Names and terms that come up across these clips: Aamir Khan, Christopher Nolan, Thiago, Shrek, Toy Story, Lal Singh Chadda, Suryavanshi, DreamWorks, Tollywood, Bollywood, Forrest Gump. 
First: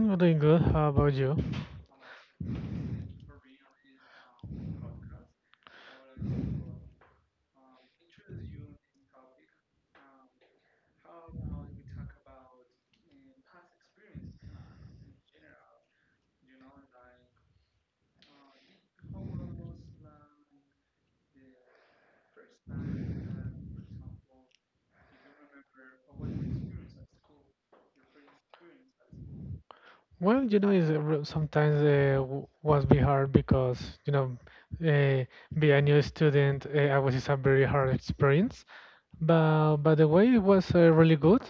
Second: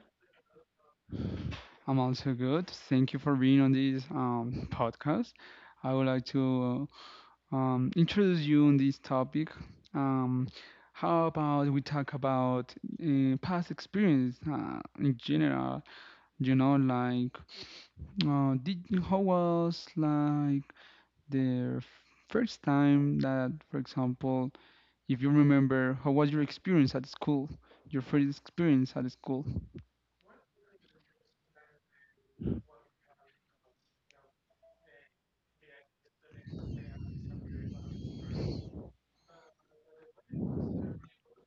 I'm doing good. How about you? I'm also good. Thank you for being on this podcast. I would like to introduce you on this topic. Um, how about we talk about past experience in general? You know, like did how was like the First time that, for example, if you remember, how was your experience at school? Your first experience at school? Well, you know, it's, sometimes was be hard because you know, uh, be a new student, I was it's a very hard experience. But by the way, it was really good.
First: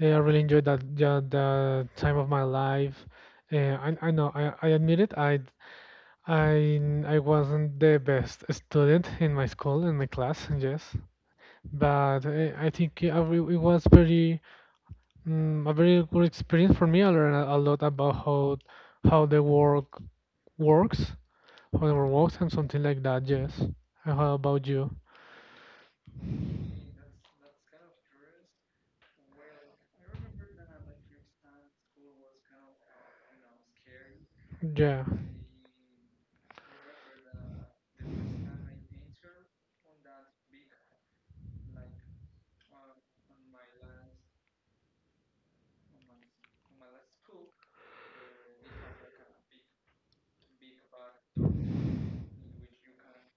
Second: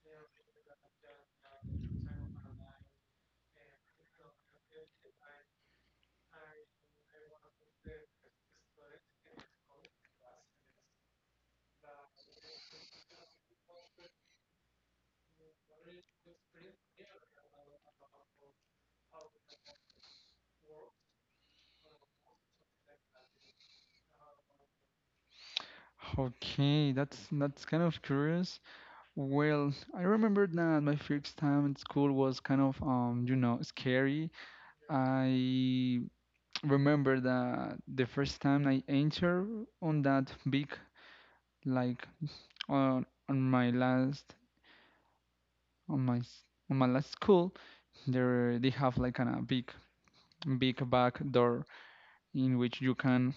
I really enjoyed that, yeah, the time of my life. I know I admit it. I wasn't the best student in my school in my class. Yes, but I think it was very a very good experience for me. I learned a lot about how the work works, how the world works, and something like that. Yes. And how about you? Okay, that's kind of curious. Well, I remember that my first time in school was kind of you know, scary. Yeah. I remember that the first time I entered on that big, like, on my last, on my s- on my last school, there they have like kind of big back door in which you can,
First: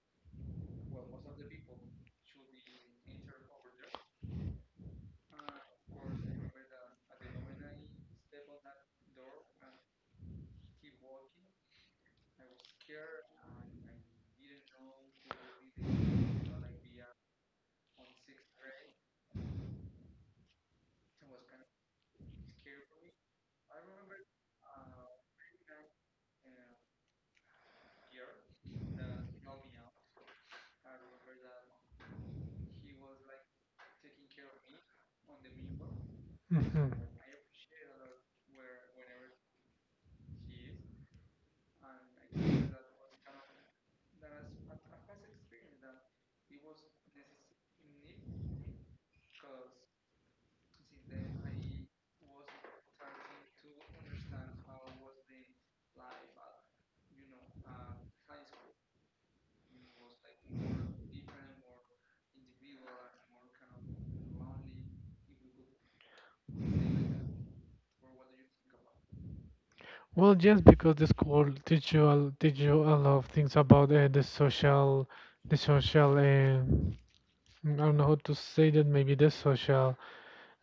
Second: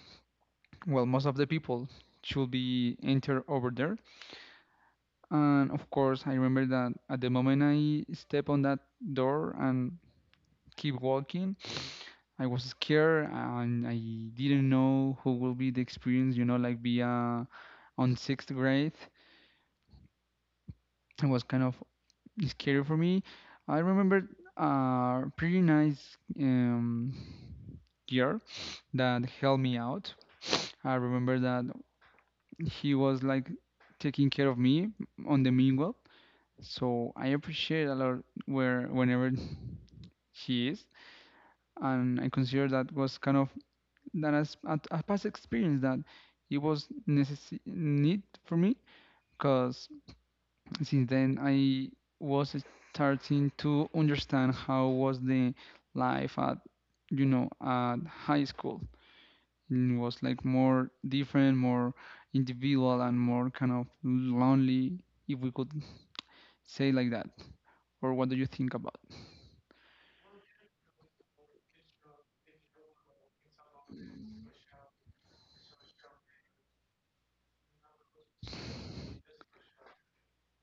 well, most of the people should be enter over there. And of course, I remember that at the moment I stepped on that door and keep walking, I was scared and I didn't know who will be the experience, you know, like be on sixth grade. It was kind of scary for me. I remember a pretty nice girl that helped me out. I remember that he was like taking care of me on the mingle. Hmm. So I appreciate a lot where whenever he is. And I consider that was kind of that as a past experience that it was necessary need for me because since then I was starting to understand how was the life at, you know, at high school. It was like more different, more individual, and more kind of lonely, if we could say like that. Or what do you think about? Well, yes, because the school teach you a lot of things about the social, the social. I don't know how to say that. Maybe the social.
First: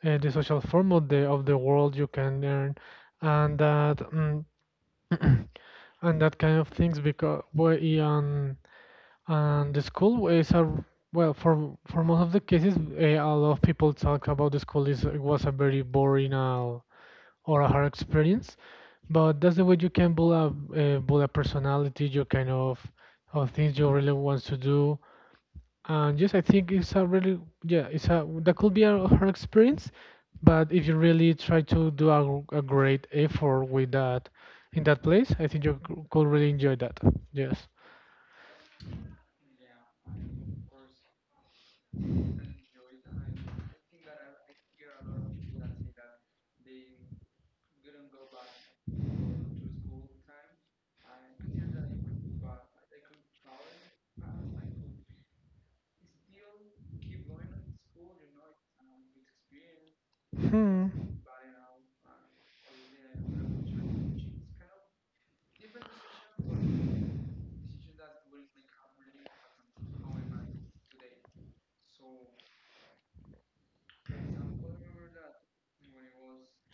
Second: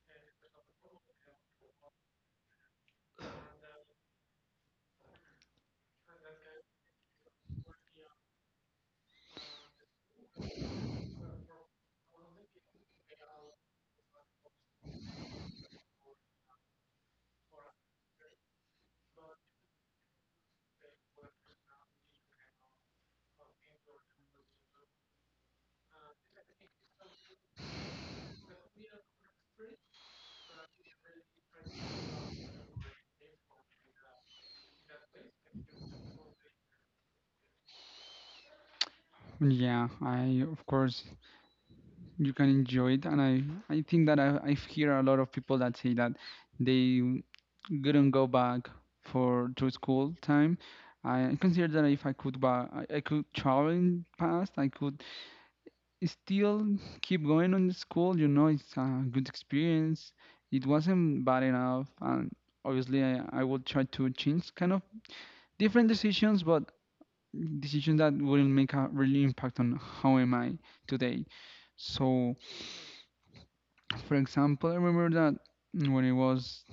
The social form of the world you can learn and that, and that kind of things because well, and the school is a well for most of the cases, a lot of people talk about the school is was a very boring or a hard experience, but that's the way you can build a build a personality, your kind of things you really want to do. And yes, I think it's a really, yeah, it's a that could be a hard experience, but if you really try to do a great effort with that in that place, I think could really enjoy that. Yes. Yeah, I of course you can enjoy it, and I think that I hear a lot of people that say that they couldn't go back for to school time. I consider that if I could travel in past, I could still keep going on the school. You know, it's a good experience. It Hmm. wasn't bad enough, and obviously I would try to change kind of different decisions, but decisions that will make a really impact on how am I today. So for example, I remember that when it was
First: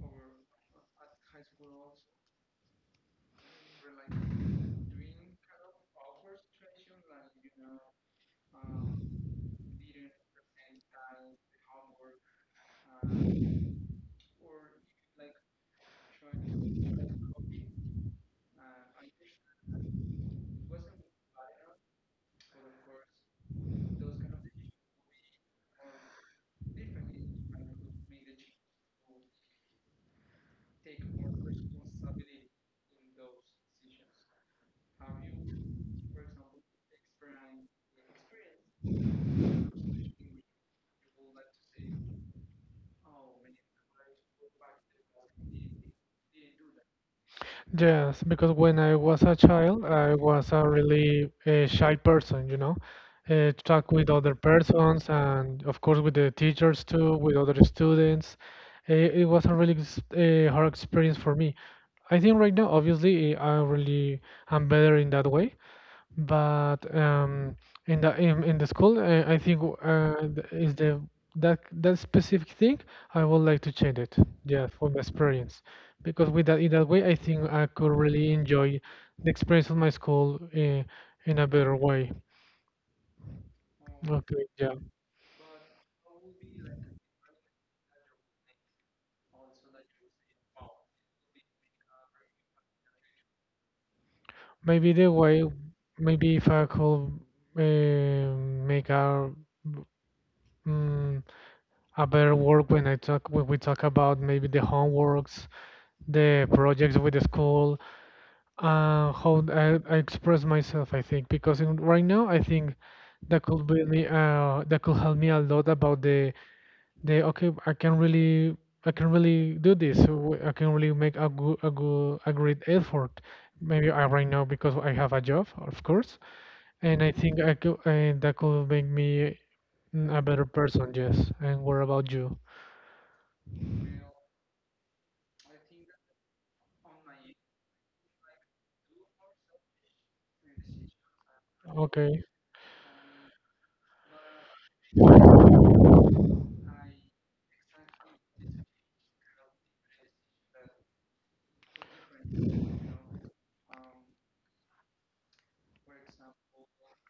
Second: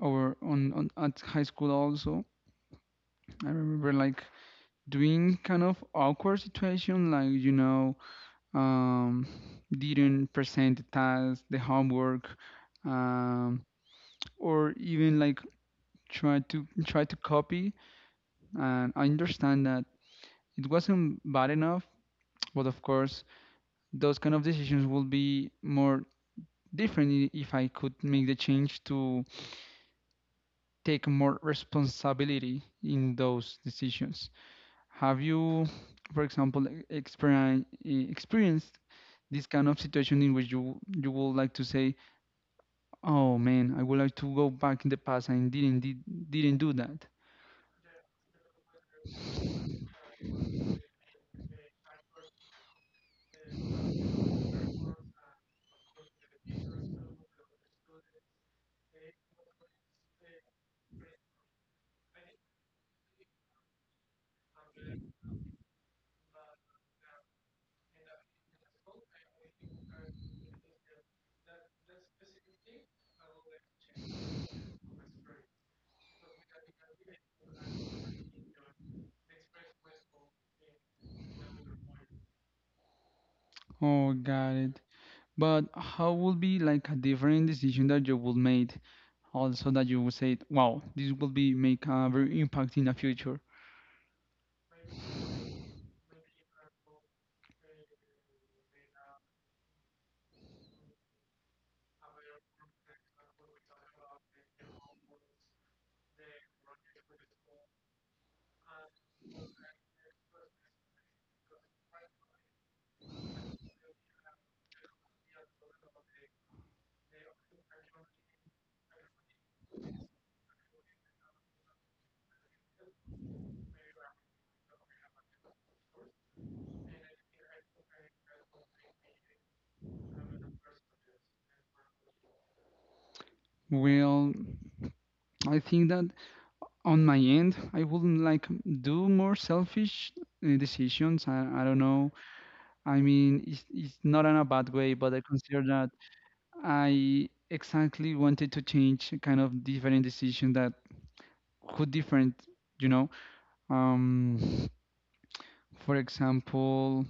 over on at high school also, I remember like doing kind of awkward situation, like, you know, um, didn't present the task, the homework, um, or even like try to copy. And I understand that it wasn't bad enough, but of course, those kind of decisions will be more different if I could make the change to take more responsibility in those decisions. Have you, for example, experienced this kind of situation in which you would like to say, "Oh man, I would like to go back in the past and didn't do that." Yes, because when I was a child, I was a really shy person, you know, talk with other persons and of course with the teachers too, with other students. It was a really hard experience for me. I think right now, obviously, I really am better in that way, but in in the school, I think is the that that specific thing I would like to change it. Yeah, for my experience, because with that in that way, I think I could really enjoy the experience of my school in a better way. Oh, Okay, got yeah. it. But how would be like a different decision that you would make, also that you would say, "Wow, this will be make a very impact in the future." Maybe the way, maybe if I could uh, make a mm, a better work when I talk when we talk about maybe the homeworks, the projects with the school, how I express myself, I think, because in, right now I think that could be that could help me a lot about the okay, I can really do this. So I can really make a good a great effort. Maybe I right now because I have a job, of course, and I think I could, that could make me, a better person. Yes. And what about you? Well, I think that on my end, I wouldn't like do more selfish decisions. I don't know. Okay. I mean, it's not in a bad way, but I consider that I exactly wanted to change a kind of different decision that could different, you know. Um, for example,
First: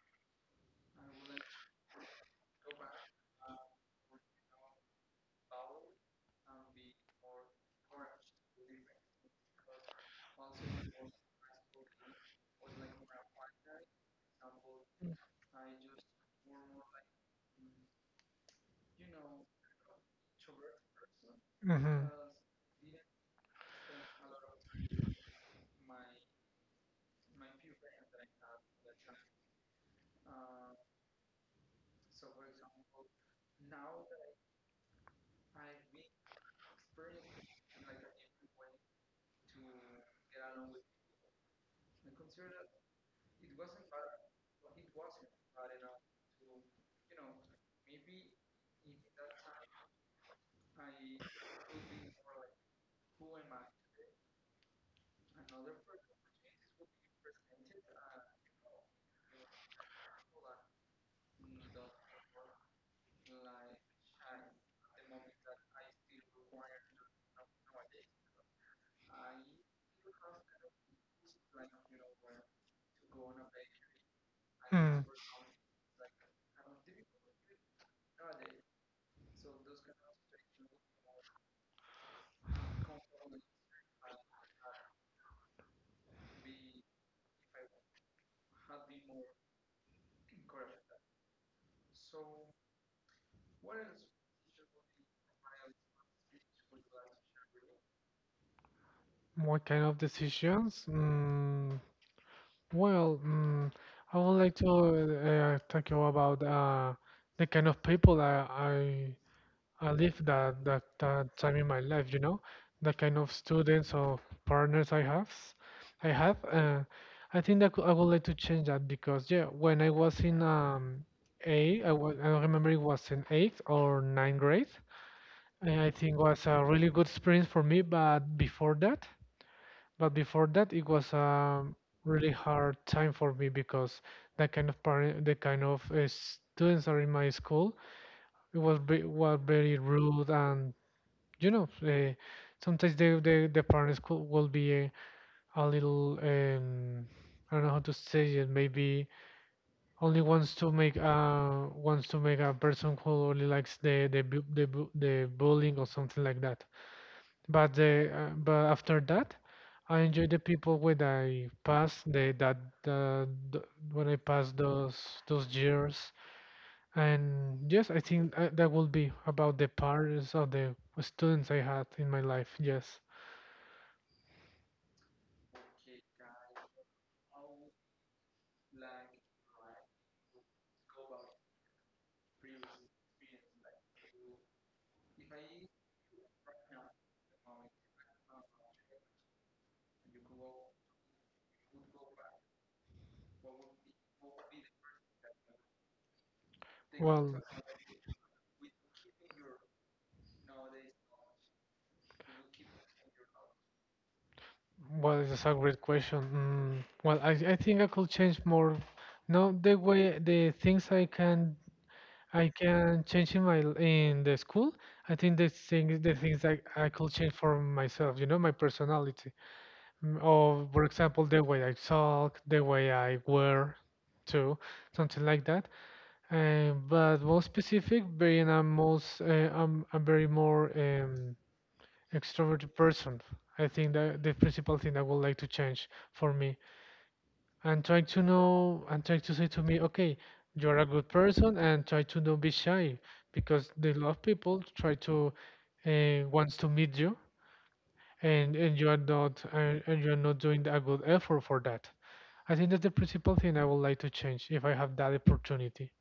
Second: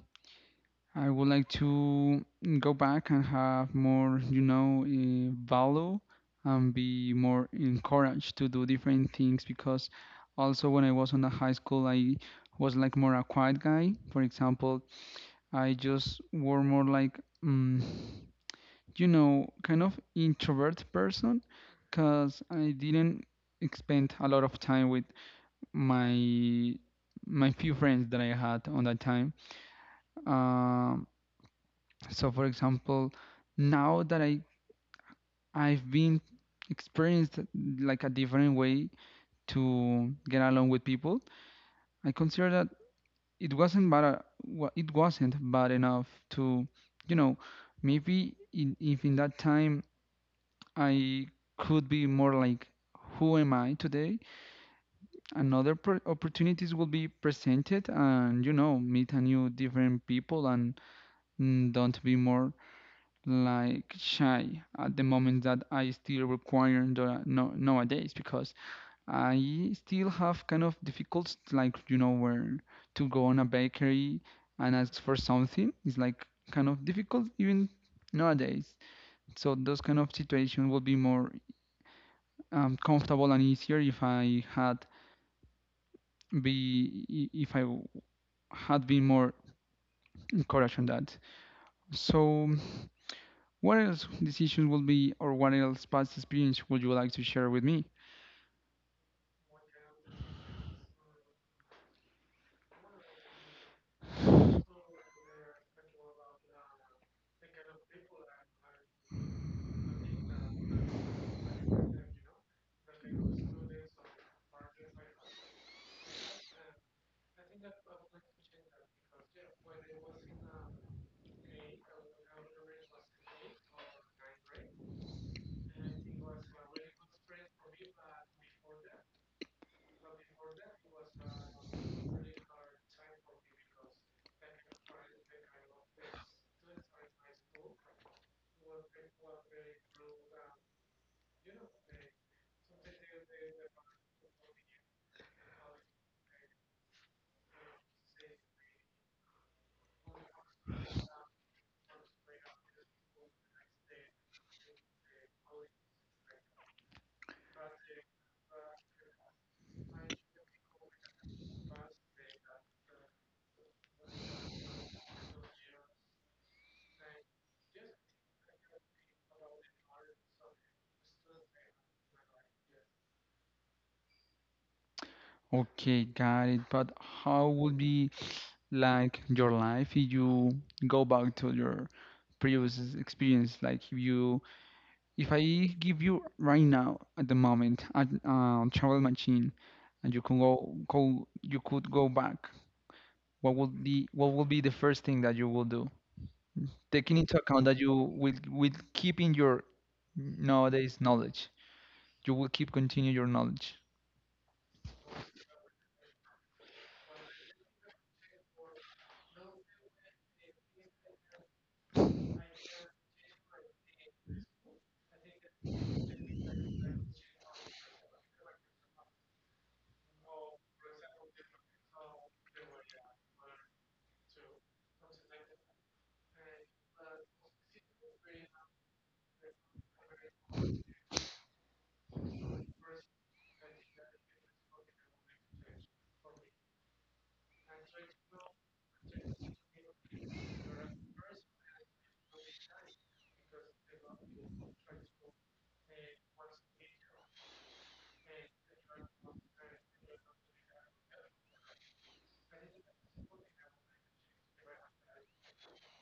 I would like to go back and have more, you know, value and be more encouraged to do different things because also when I was on the high school, I was like more a quiet guy. For example, I just were more like, you know, kind of introvert person Mm-hmm. because I didn't spend a lot of time with my my few friends that I had on that time. Um so for example, now that I've been experienced like a different way to get along with people, I consider that it wasn't bad enough to, you know, maybe if in that time I could be more like who am I today, another opportunities will be presented, and you know, meet a new different people, and don't be more like shy at the moment that I still require the, no, nowadays because I still have kind of difficulties like, you know, where to go on a bakery and Hmm. ask for something is like kind of difficult even nowadays. So those kind of situation will be more comfortable and easier if I had be if I had been more encouraged on that. So what else decisions will be or what else past experience would you like to share with me? What kind of decisions? Well, I would like to talk you about the kind of people I live that, that that time in my life. You know, the kind of students or partners I have. I have. I think I would like to change that because, yeah, when I was in A, I was I don't remember it was in eighth or ninth grade. And I think was a really good experience for me, but before that. But before that, it was a really hard time for me because the kind of parent, the kind of students are in my school, were very rude and you know, sometimes the parent school will be a little, I don't know how to say it, maybe only wants to make a person who only likes the bullying or something like that. But the but after that, I enjoy the people when I pass the that the when I pass those years. And yes, I think that will be about the parts of the students I had in my life. Yes. Okay, got it. But how would be like your life if you go back to your previous experience? Like if you, if I give you right now at the moment a travel machine, and you can you could go back. What would be the first thing that you will do, taking into Well, account that you will keep in your nowadays knowledge. You will keep continue your knowledge. well, it's a great question. Well, I think I could change more. No, the way the things I can change in my in the school. I think the things I could change for myself, you know, my personality. Or for example, the way I talk, the way I wear too, something like that. But more specific, being a most I'm a very more extroverted person. I think that the principal thing I would like to change for me and try to know and try to say to me, okay, you're a good person, and try to not be shy because the lot of people try to wants to meet you, and you are not and you're not doing a good effort for that. I think that's the principal thing I would like to change if I have that opportunity.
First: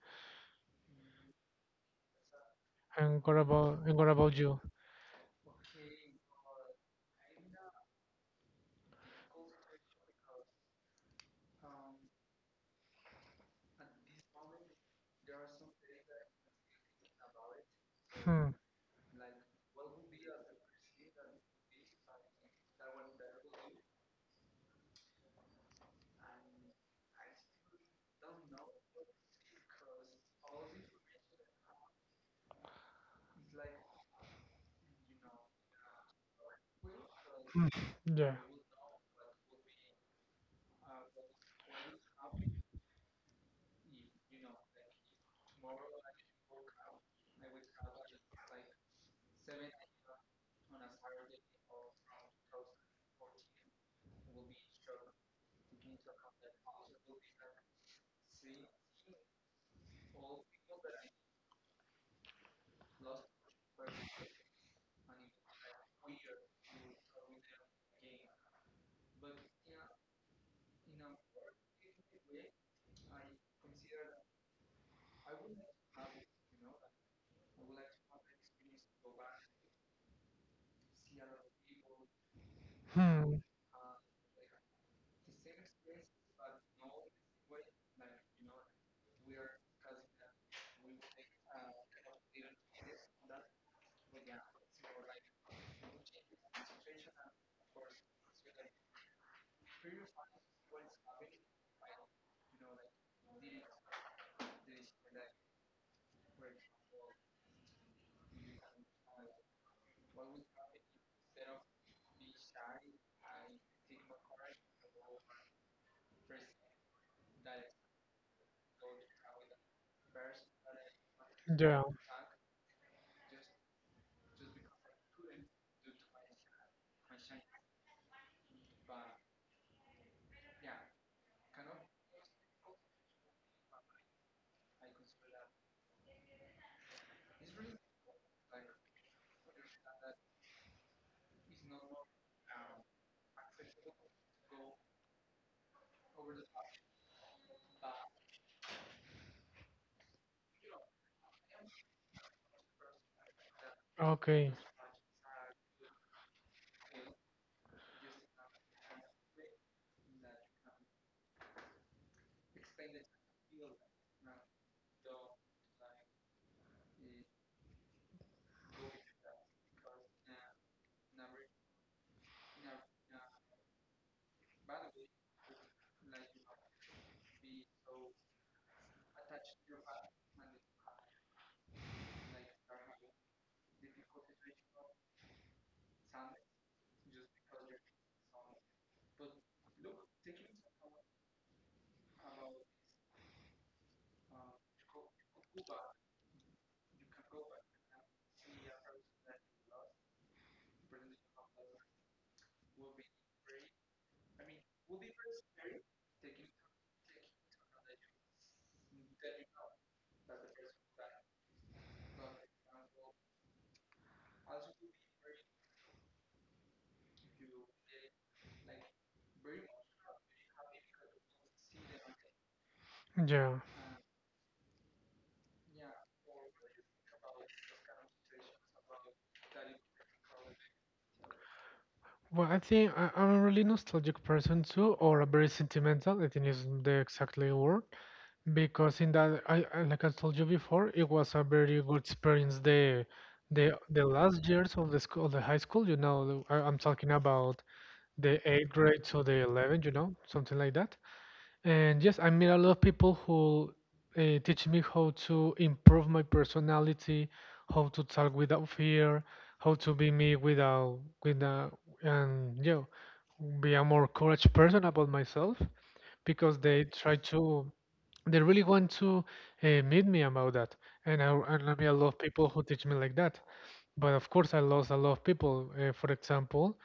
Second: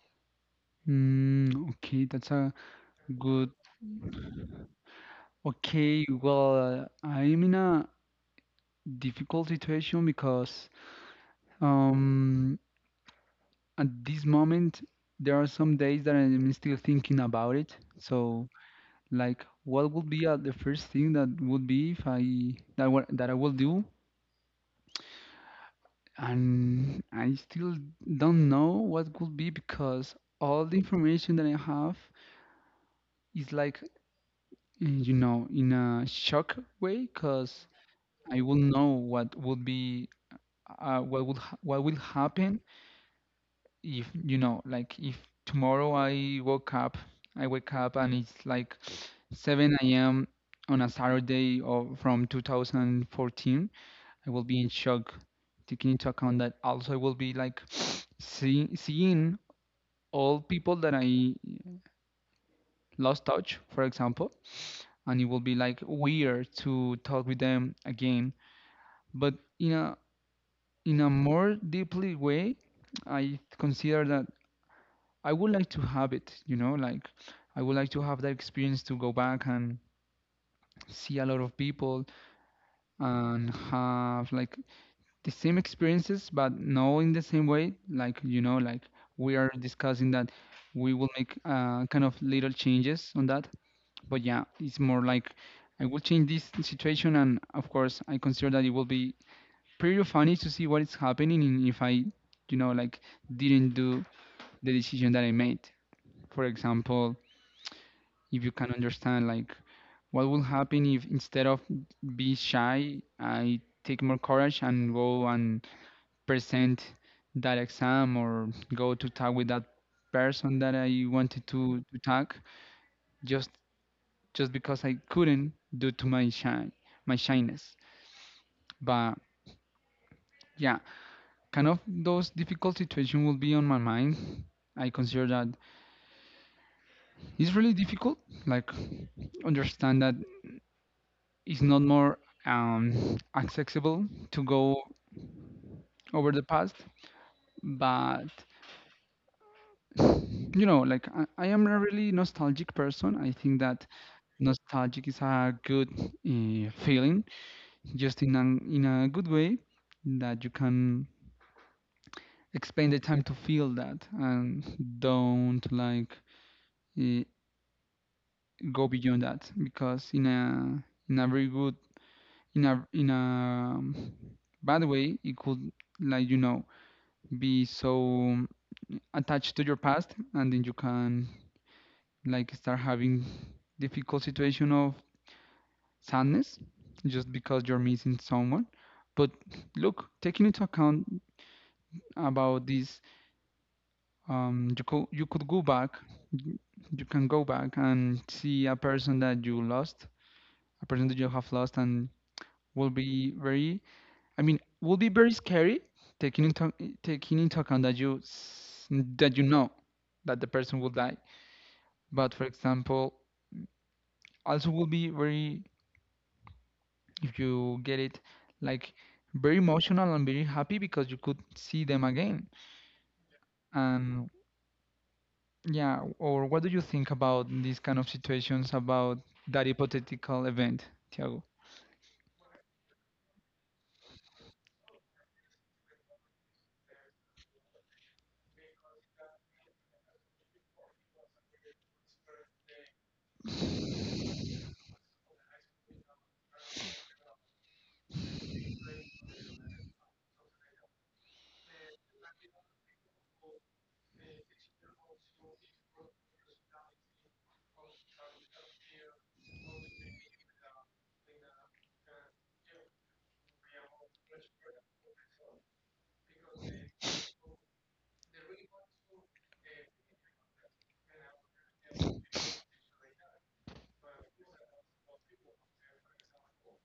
Okay, that's a And what good. about and what about you? Okay, well, I'm in a difficult situation because um, at this moment there are some days that I'm still thinking about it. So, Hmm. like, what would be the first thing that would be if I, that what that I will do? And I still don't know what could be because all the information that I have is like, you know, in a shock way, because Hmm. Yeah. I will know what would be what will happen if, you know, like if tomorrow I woke up I wake up and it's like 7 a.m. on a Saturday or from 2014. I will be in shock taking into account that also I will be like seeing all people that I lost touch, for example, and it will be like weird to talk with them again. But in a, in a more deeply way, I consider that I would like to have it, you know, like I would like to have that experience to go back and see a lot of people Hmm. and have like the same experiences, but not in the same way. Like, you know, like we are discussing that we will make kind of little changes on that. But yeah, it's more like I will change this situation, and of course, I consider that it will be pretty funny to see what is happening, and if I, you know, like didn't do the decision that I made. For example, if you can understand like what will happen if instead of be shy I take more courage and go and present that exam or go to talk with that person that I wanted Yeah. to talk, just just because I couldn't due to my shyness. But yeah, kind of those difficult situations will be on my mind. I consider that it's really difficult, like, understand that it's not more accessible to go over the past, but you know, like I am a really nostalgic person. I think that Okay. nostalgic is a good feeling, just in a good way that you can expend the time to feel that and don't like uh, go beyond that because in a very good, in a bad way, it could, like you know, be so attached to your past and then you can like start having difficult situation of sadness just because you're missing someone. But look, taking into account about this, you could go back, you can go back and see a person that you lost, a person that you have lost, and will be very, I mean, will be very scary, taking into taking into account that that you know that the person will die. But for example, also will be very, if you get it, like, very emotional and very happy because you could see them again. Yeah. And yeah, or what do you think about these kind of situations about that hypothetical event, Tiago? Well, I think I'm a really nostalgic person too, or a very sentimental. I think is the exactly word. Because in that, I like I told you before, it was a very good experience. The last years of the school, the high school. You know, I, I'm talking about the eighth grade to the 11th. You know, something like that. And yes, I meet a lot of people who teach me how to improve my personality, how to talk without fear, how to be me without, without, and you know, be a more courage person about myself because they try to, they really want to meet me about that. And I meet a lot of people who teach me like that. But of course, I lost a lot of people. For example,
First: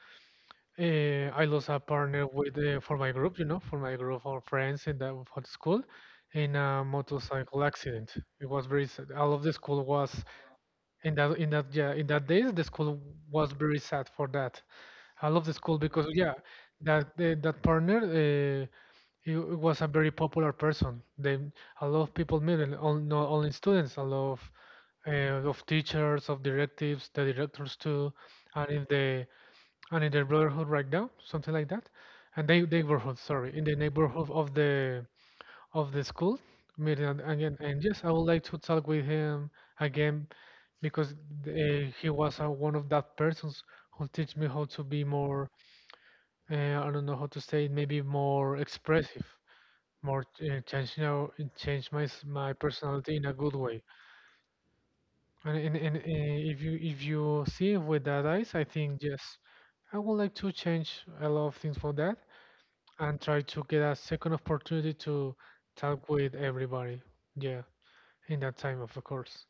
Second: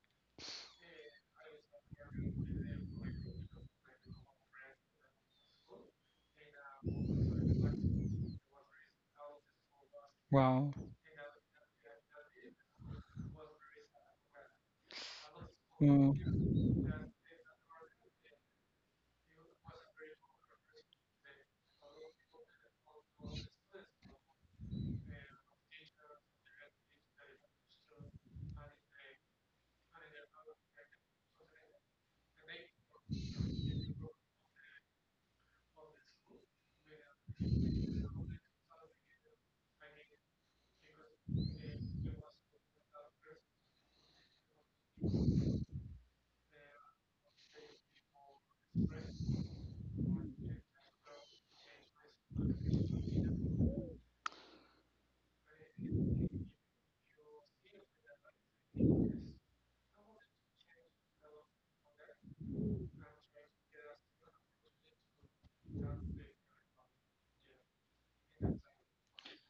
I lost a partner with for my group, you know, for my group of friends in the for the school, in a motorcycle accident. It was very sad. All of the school was Wow. In that yeah in that days the school was very sad for that. All of the school because yeah, that that partner, uh, was a very popular person. They a lot of people met him, all, not only students, a lot of teachers, of directives, the directors too, and in the and in the brotherhood right now, something like that. And they neighborhood, sorry, in the neighborhood of the school meeting. And yes, I would like to talk with him again because he was one of that persons who teach me how to be more, I don't know how to say it, maybe more expressive, more change now, my personality in a good way. And If you if you see it with that eyes, I think yes, I would like to change a lot of things for that and try to get a second opportunity to talk with everybody. Yeah, in that time, of course.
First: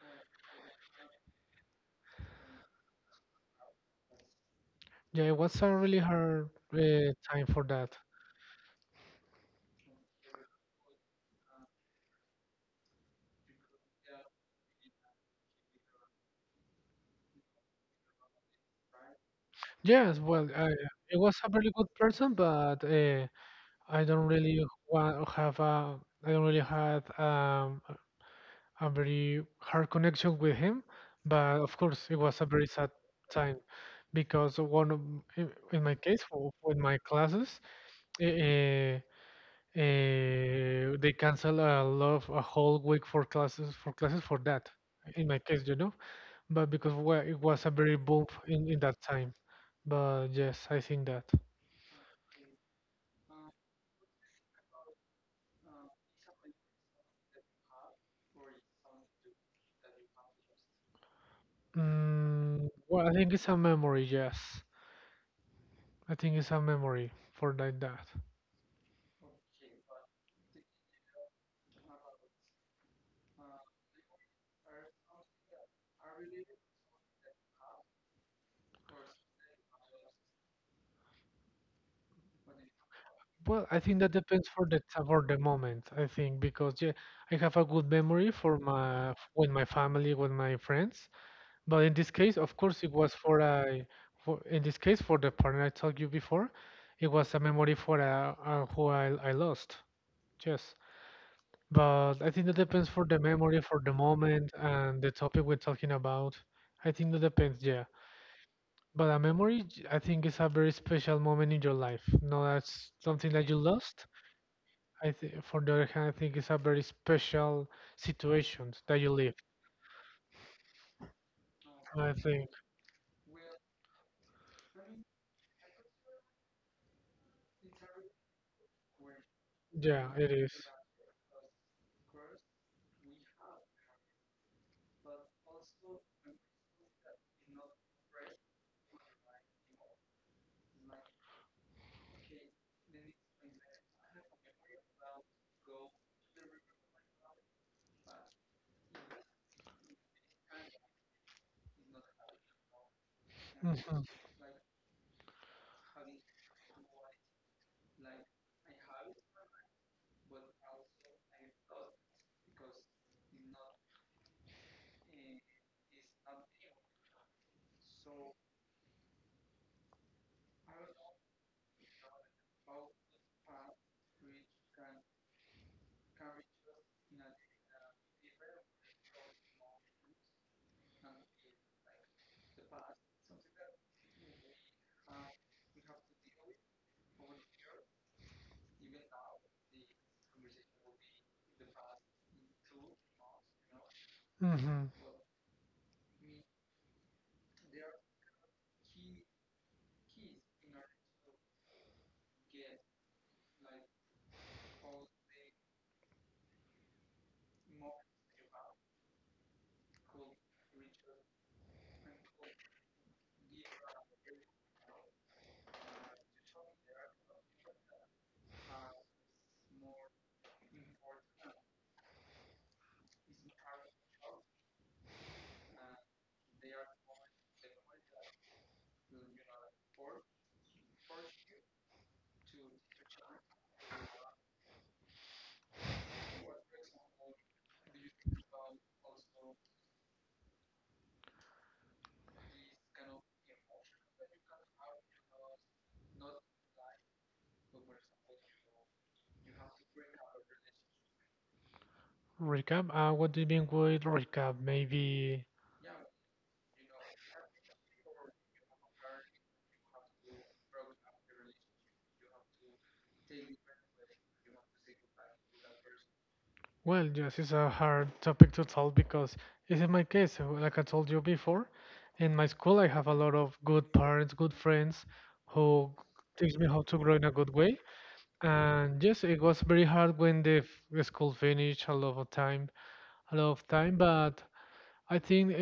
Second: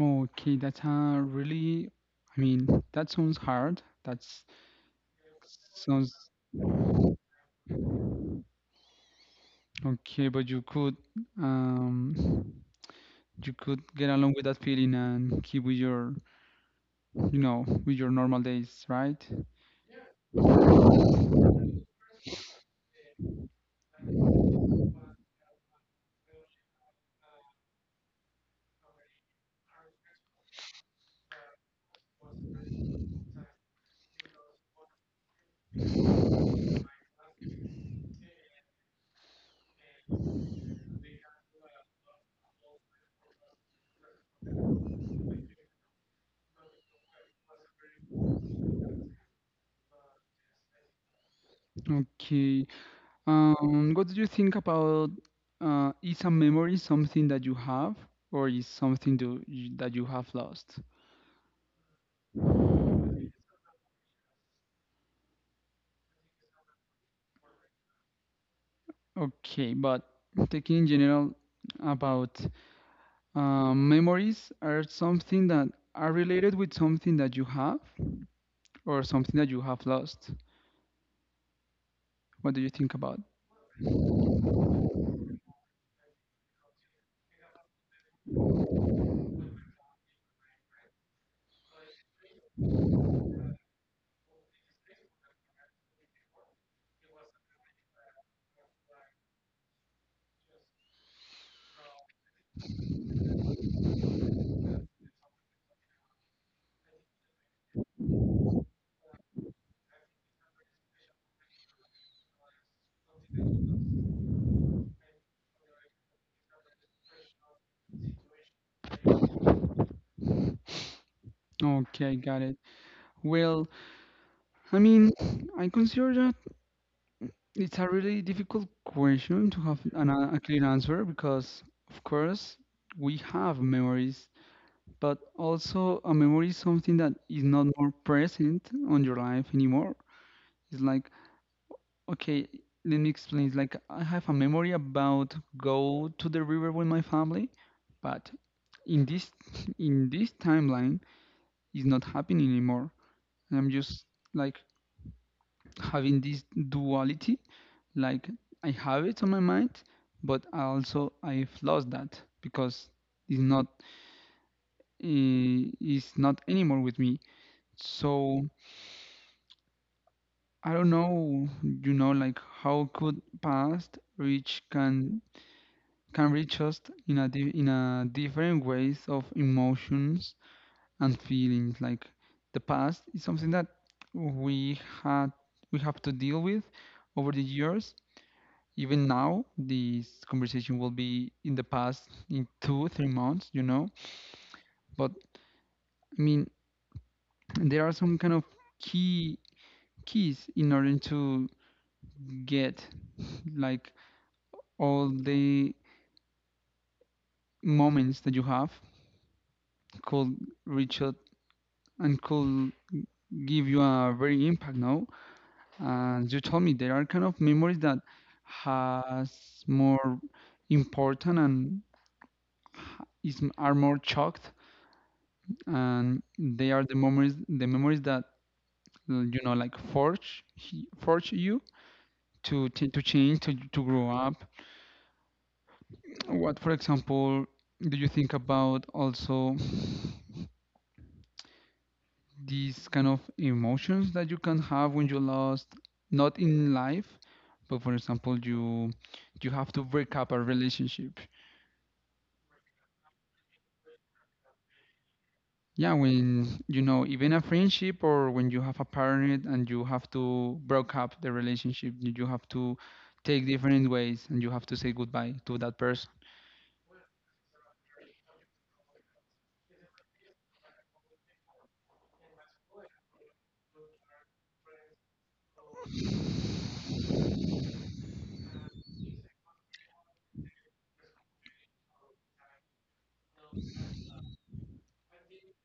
Okay, that's a really, I mean, that sounds hard. That's Yeah, it was a really sounds hard time for that. Okay, but um you could get along with that feeling and keep with your, you know, with your normal days, right? Yes, well, I, it was a really good person, but I don't really want have a, I don't really had a very hard connection with him. But of course, it was a very sad time because one of, in my case, for, with my classes, uh, they cancel a lot of a whole week for classes for classes for that. In my case, you know, but it was a very boom in that time. But yes, I think that. Okay. What do you think about is a memory something that you have or is something that you have lost? Well, I think it's a memory. Yes, I think it's a memory for like that. Okay, but taking in general about memories are something that are related with something that you have or something that you have lost. What do you think about? Well, I think that depends for for the moment. I think because yeah, I have a good memory for my with my family, with my friends. But in this case, of course, it was for a, for, in this case, for the partner I told you before, it was a memory for a who I lost. Yes. But I think that depends for the memory, for the moment, and the topic we're talking about. I think that depends, yeah. But a memory, I think, is a very special moment in your life. No, that's something that you lost. I think, for the other hand, I think it's a very special situation that you live. I Okay, got think, it. Well, I mean, I consider that it's a really difficult question to have yeah, it a is. clear answer because, of course, we have memories, but also a memory is something that is not more present on your life anymore. It's like, okay, let me explain. It's like I have a memory about go to the river with my family, but in this in this timeline it's not happening anymore. And I'm Mm-hmm. just like having this duality, like I have it on my mind, but I've lost that because it's not it's not anymore with me. So I don't know, like how could past reach can reach us in a different ways of emotions and feelings. Like the past is something that we had we have to deal with over the years. Even now, this conversation will be in the past in two, 3 months, you know. Hmm. But I mean, there are some kind of key keys in order to get like all the moments that you have could reach out and could give you a very impact, no? And you told me there are kind of memories that has more important and is are more chalked, and they are the memories that like forge you to to change to grow up. What for example do you think about also these kind of emotions that you can have when you lost, not in life, but for example you have to break up a relationship? Recap? What do you mean with recap? Maybe, Yeah, when you know, even a friendship, or when you have a parent and you have to break up the relationship, you have to take different ways and you have to say goodbye to that person. well, yes, it's a hard topic to tell because it's in my case, like I told you before, in my school I have a lot of good parents, good friends who teach me how to grow in a good way. And yes, it was very hard when the school finished a lot of time, a lot of time, but I think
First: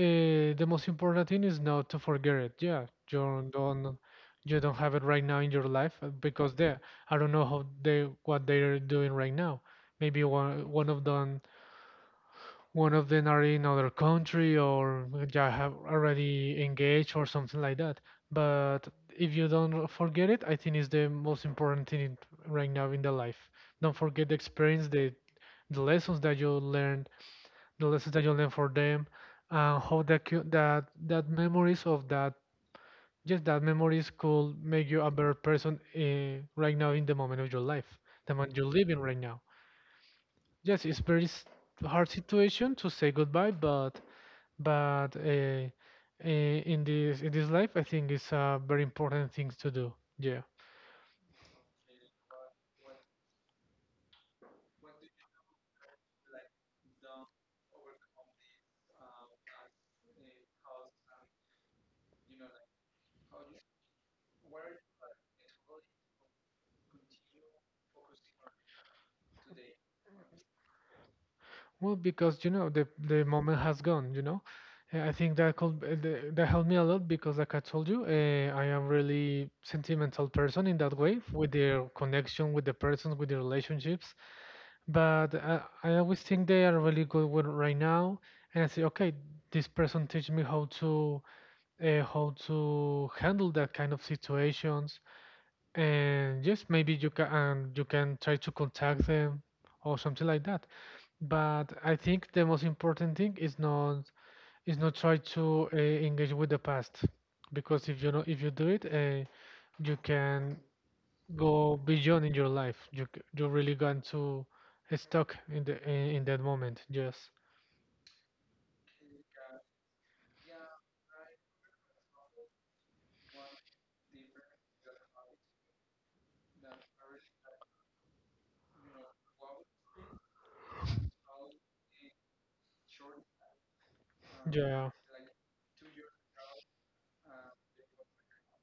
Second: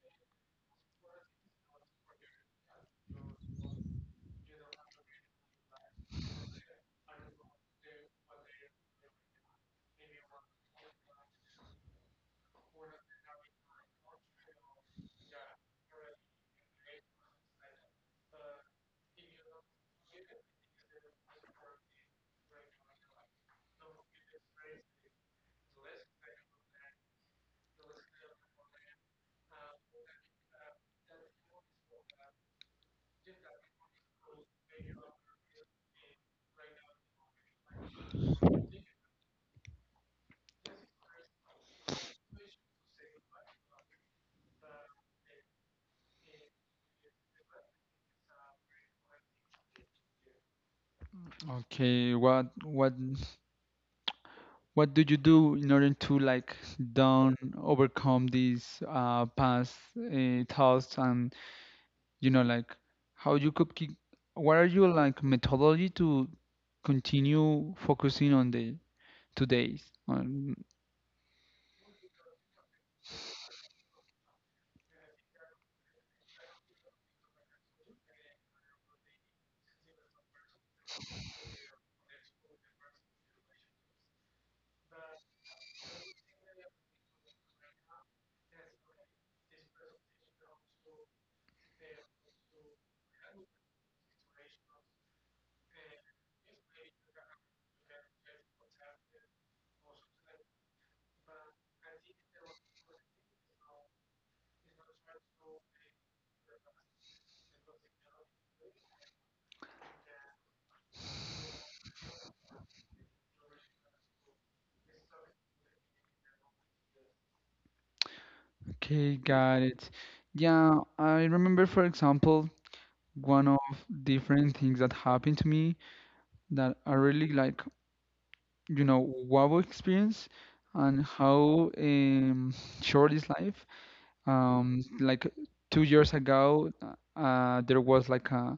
the most important thing is not to forget it. Yeah, you don't have it right now in your life because they I don't know how they what they're doing right now. Maybe one of them are in other country or yeah have already engaged or something like that. But if you don't forget it, I think is the most important thing right now in the life. Don't forget the experience, the lessons that you learned, the lessons that you learn for them, and how that memories of that, just that memories could make you a better person right now in the moment of your life, the moment you're living right now. Yes, hard situation to say goodbye, but but uh, in this life, I think it's a very important thing to do. Yeah. Okay, what what do you do in order to like down overcome these past thoughts? And you know, like how you could keep, what are your like methodology to continue focusing on the today's on. Well, because you know the moment has gone. You know, I think that could that helped me a lot because, like I told you, I am really sentimental person in that way with their connection with the persons, with the relationships. But I always think they are really good with right now, and I say, okay, this person teach me how to handle that kind of situations, and yes, maybe you can try to contact them or something like that. But I think the most important thing is not try to engage with the past, because if you know if you do it, you can go beyond in your life. You really going to stuck in in that moment. Yes. Okay, got it. Yeah, I remember for example one of different things that happened to me that I really like, you know, wow experience, and how short is life. Yeah. Like 2 years ago there was like a,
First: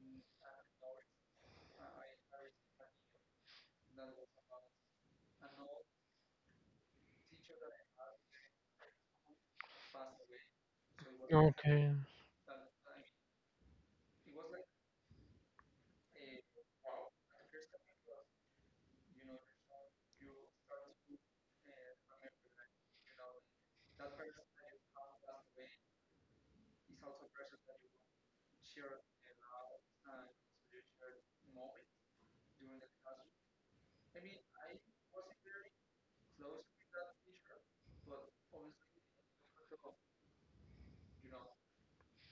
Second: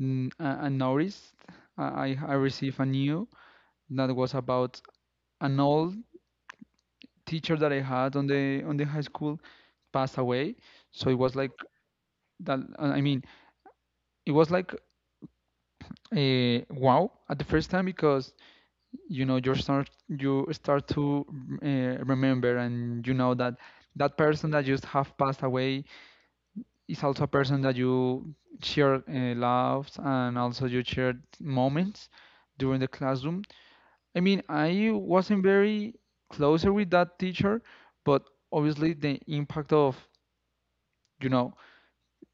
n- a, a notice. I received a new that was about an old teacher that I had on the high school passed away. So it was like Okay. that. I mean, it was like wow at the first time, because you know, you start to uh, remember, and you know that that person that just have passed away is also a person that you share loves, and also you shared moments during the classroom. I mean, I wasn't very closer with that teacher, but obviously the impact of, you know,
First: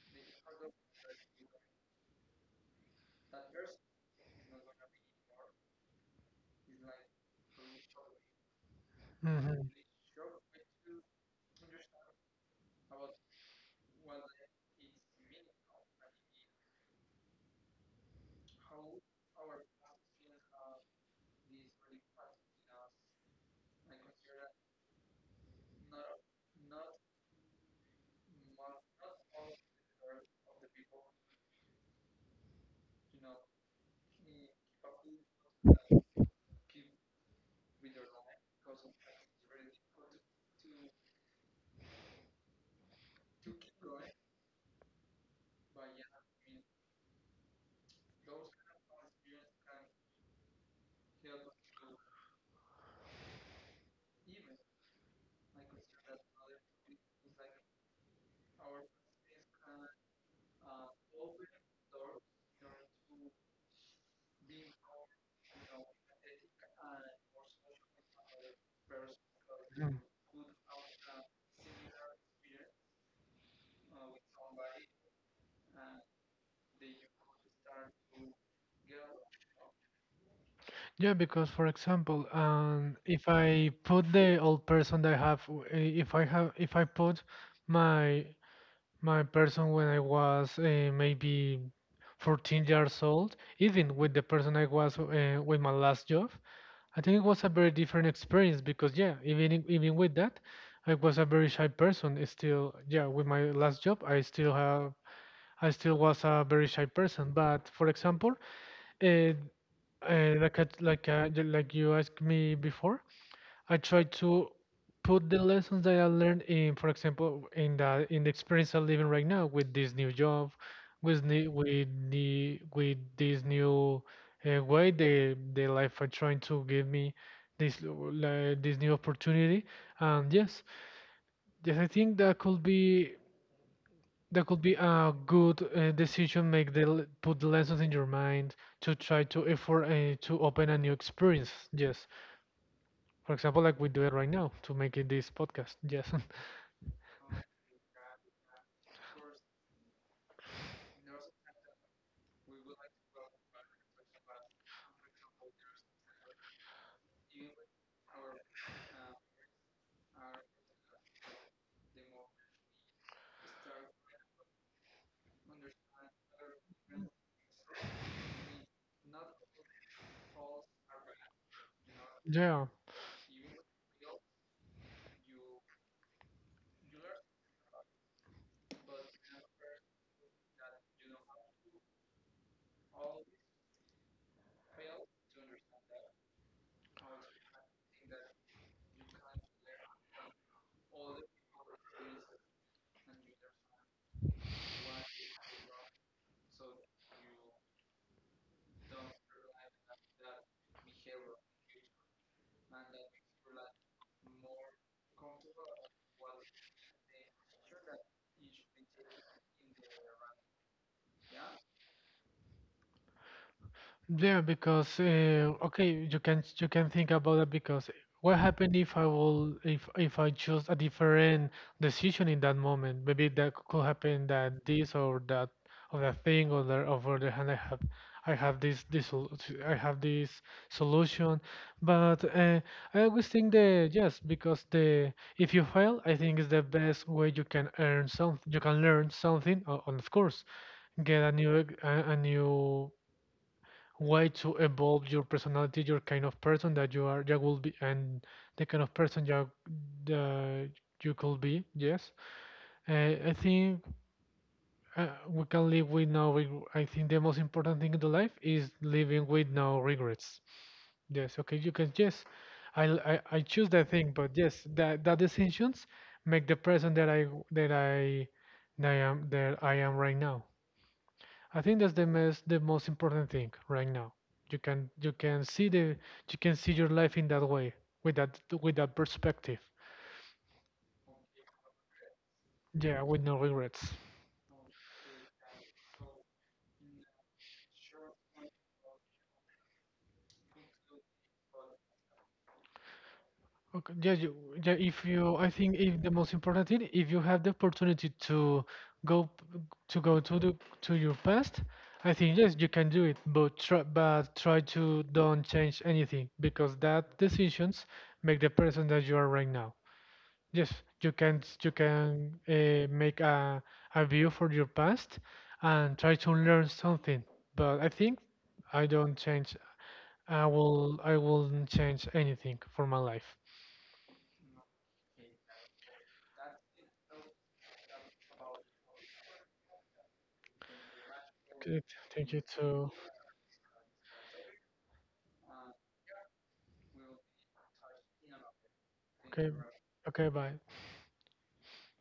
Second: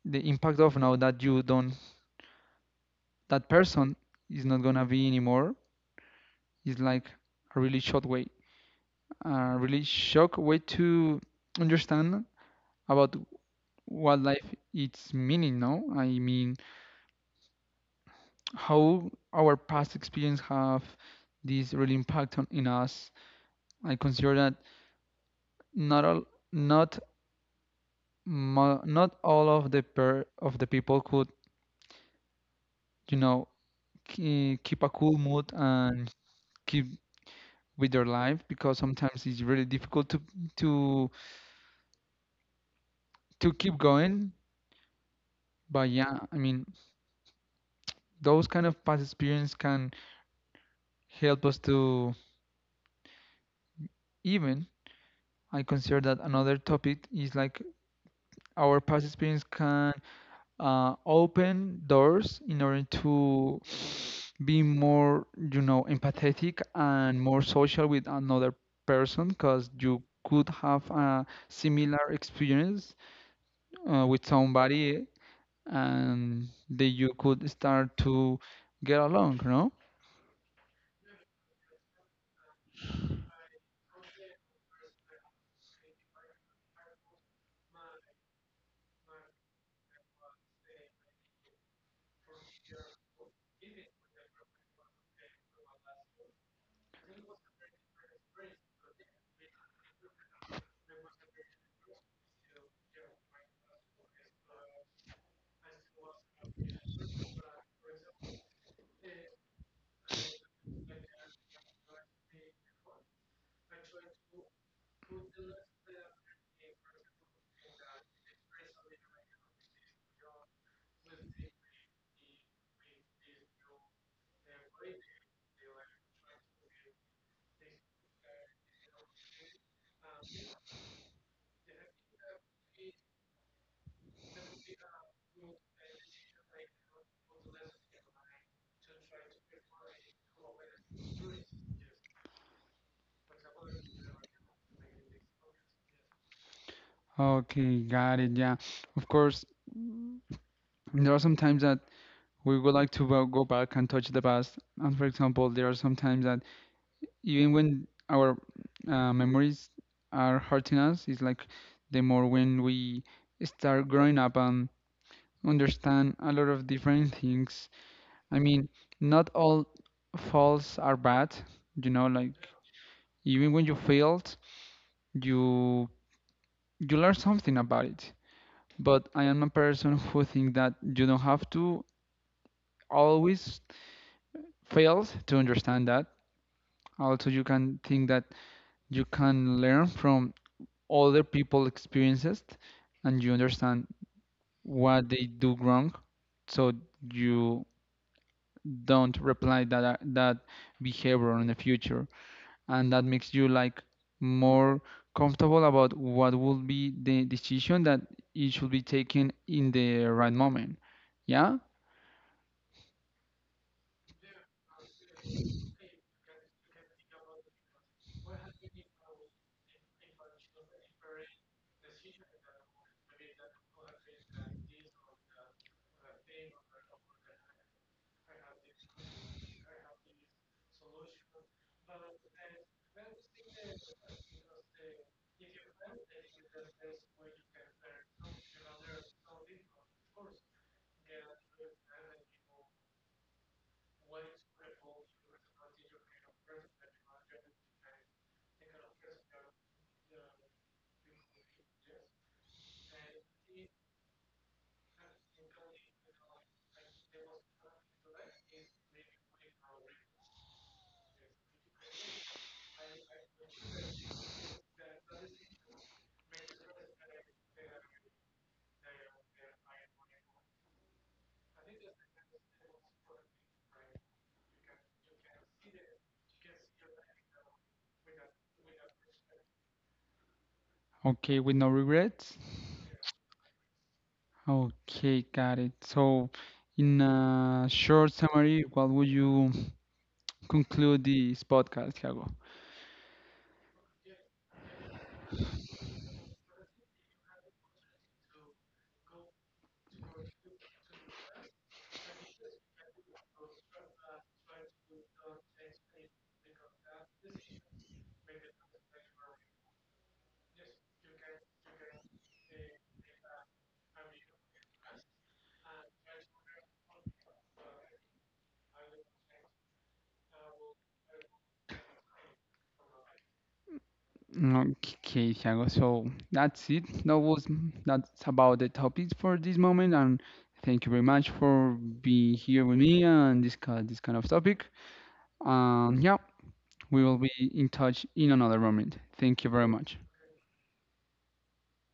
the impact of now that you don't, that person is not gonna be anymore, is like a really short way, a Mm-hmm. really shock way to understand about what life its meaning, no? I mean, how our past experience have this really impact on in us. I consider that not all, not not all of the per of the people could, you know, keep a cool mood and keep with their life, because sometimes it's really difficult to to keep going. But yeah, I mean, those kind of past experience can help us to even. I consider that another topic is like our past experience can open doors in order to be more, you know, empathetic and more social with another person, because Mm-hmm. you could have a similar experience with somebody, and then you could start to get along, no? Yeah, because for example, if I put the old person that I have, if I have, if I put my my person when I was maybe 14 years old, even with the person I was with my last job, I think it was a very different experience because yeah, even with that, I was a very shy person. Still, yeah, with my last job, I still was a very shy person. But for example, uh, like you asked me before, I try to put the lessons that I learned in, for example, in the experience I'm living right now with this new job, with the with the with this new way the life are trying to give me this new opportunity. And yes, yes, I think that could be, that could be a good decision. Make put the lessons in your mind to try to effort to open a new experience. Yes, for example, like we do it right now to make it this podcast. Yes, Okay, got it. Yeah. Of course, there are some times that we would like to go back and touch the past. And for example, there are some times that even when our memories are hurting us, it's like the more when we start growing up and understand a lot of different things. I mean, not all faults are bad, you know, like yeah. even when you failed, you you learn something about it. But I am a person who think that you don't have to always fail to understand that. Also, you can think that you can learn from other people experiences, and you understand what they do wrong, so you don't reply that that behavior in the future, and that makes you like more comfortable about what will be the decision that it should be taken in the right moment. Yeah. Yeah, because okay, you can think about that because what happened if I will if I choose a different decision in that moment? Maybe could happen that this or that thing or the hand I have, I have this this sol- I have this solution, but I always think that yes because the if you fail, I think is the best way you can earn something, you can learn something, and of course get a new way to evolve your personality, your kind of person that you are, you will be, and the kind of person you uh, you could be. Yes, I think we can live with no. reg- I think the most important thing in the life is living with no regrets. Yes. Okay. You can yes, I choose that thing, but yes, that decisions make the person that I that I am right now. I think that's the most important thing right now. You can see the you can see your life in that way with that perspective. Okay, with no regrets. Yeah, with no regrets. Okay, got it. So in a short summary, what would you conclude this podcast, Thiago? Okay. Yeah, you, yeah. If you, I think if the most important thing, if you have the opportunity to go p- to go to the to your past, I think yes, you can do it. But try to don't change anything because that decisions make the person that you are right now. Yes, you can make a view for your past and try to learn something. But I think I don't change. I won't change anything for my life. Okay, Thiago. So that's it. That was that's about the topics for this moment, and thank you very much for Okay, thank being you here with too. me and this kind of topic. Yeah, we will be in touch in another moment. Thank you Okay, very much. okay, bye.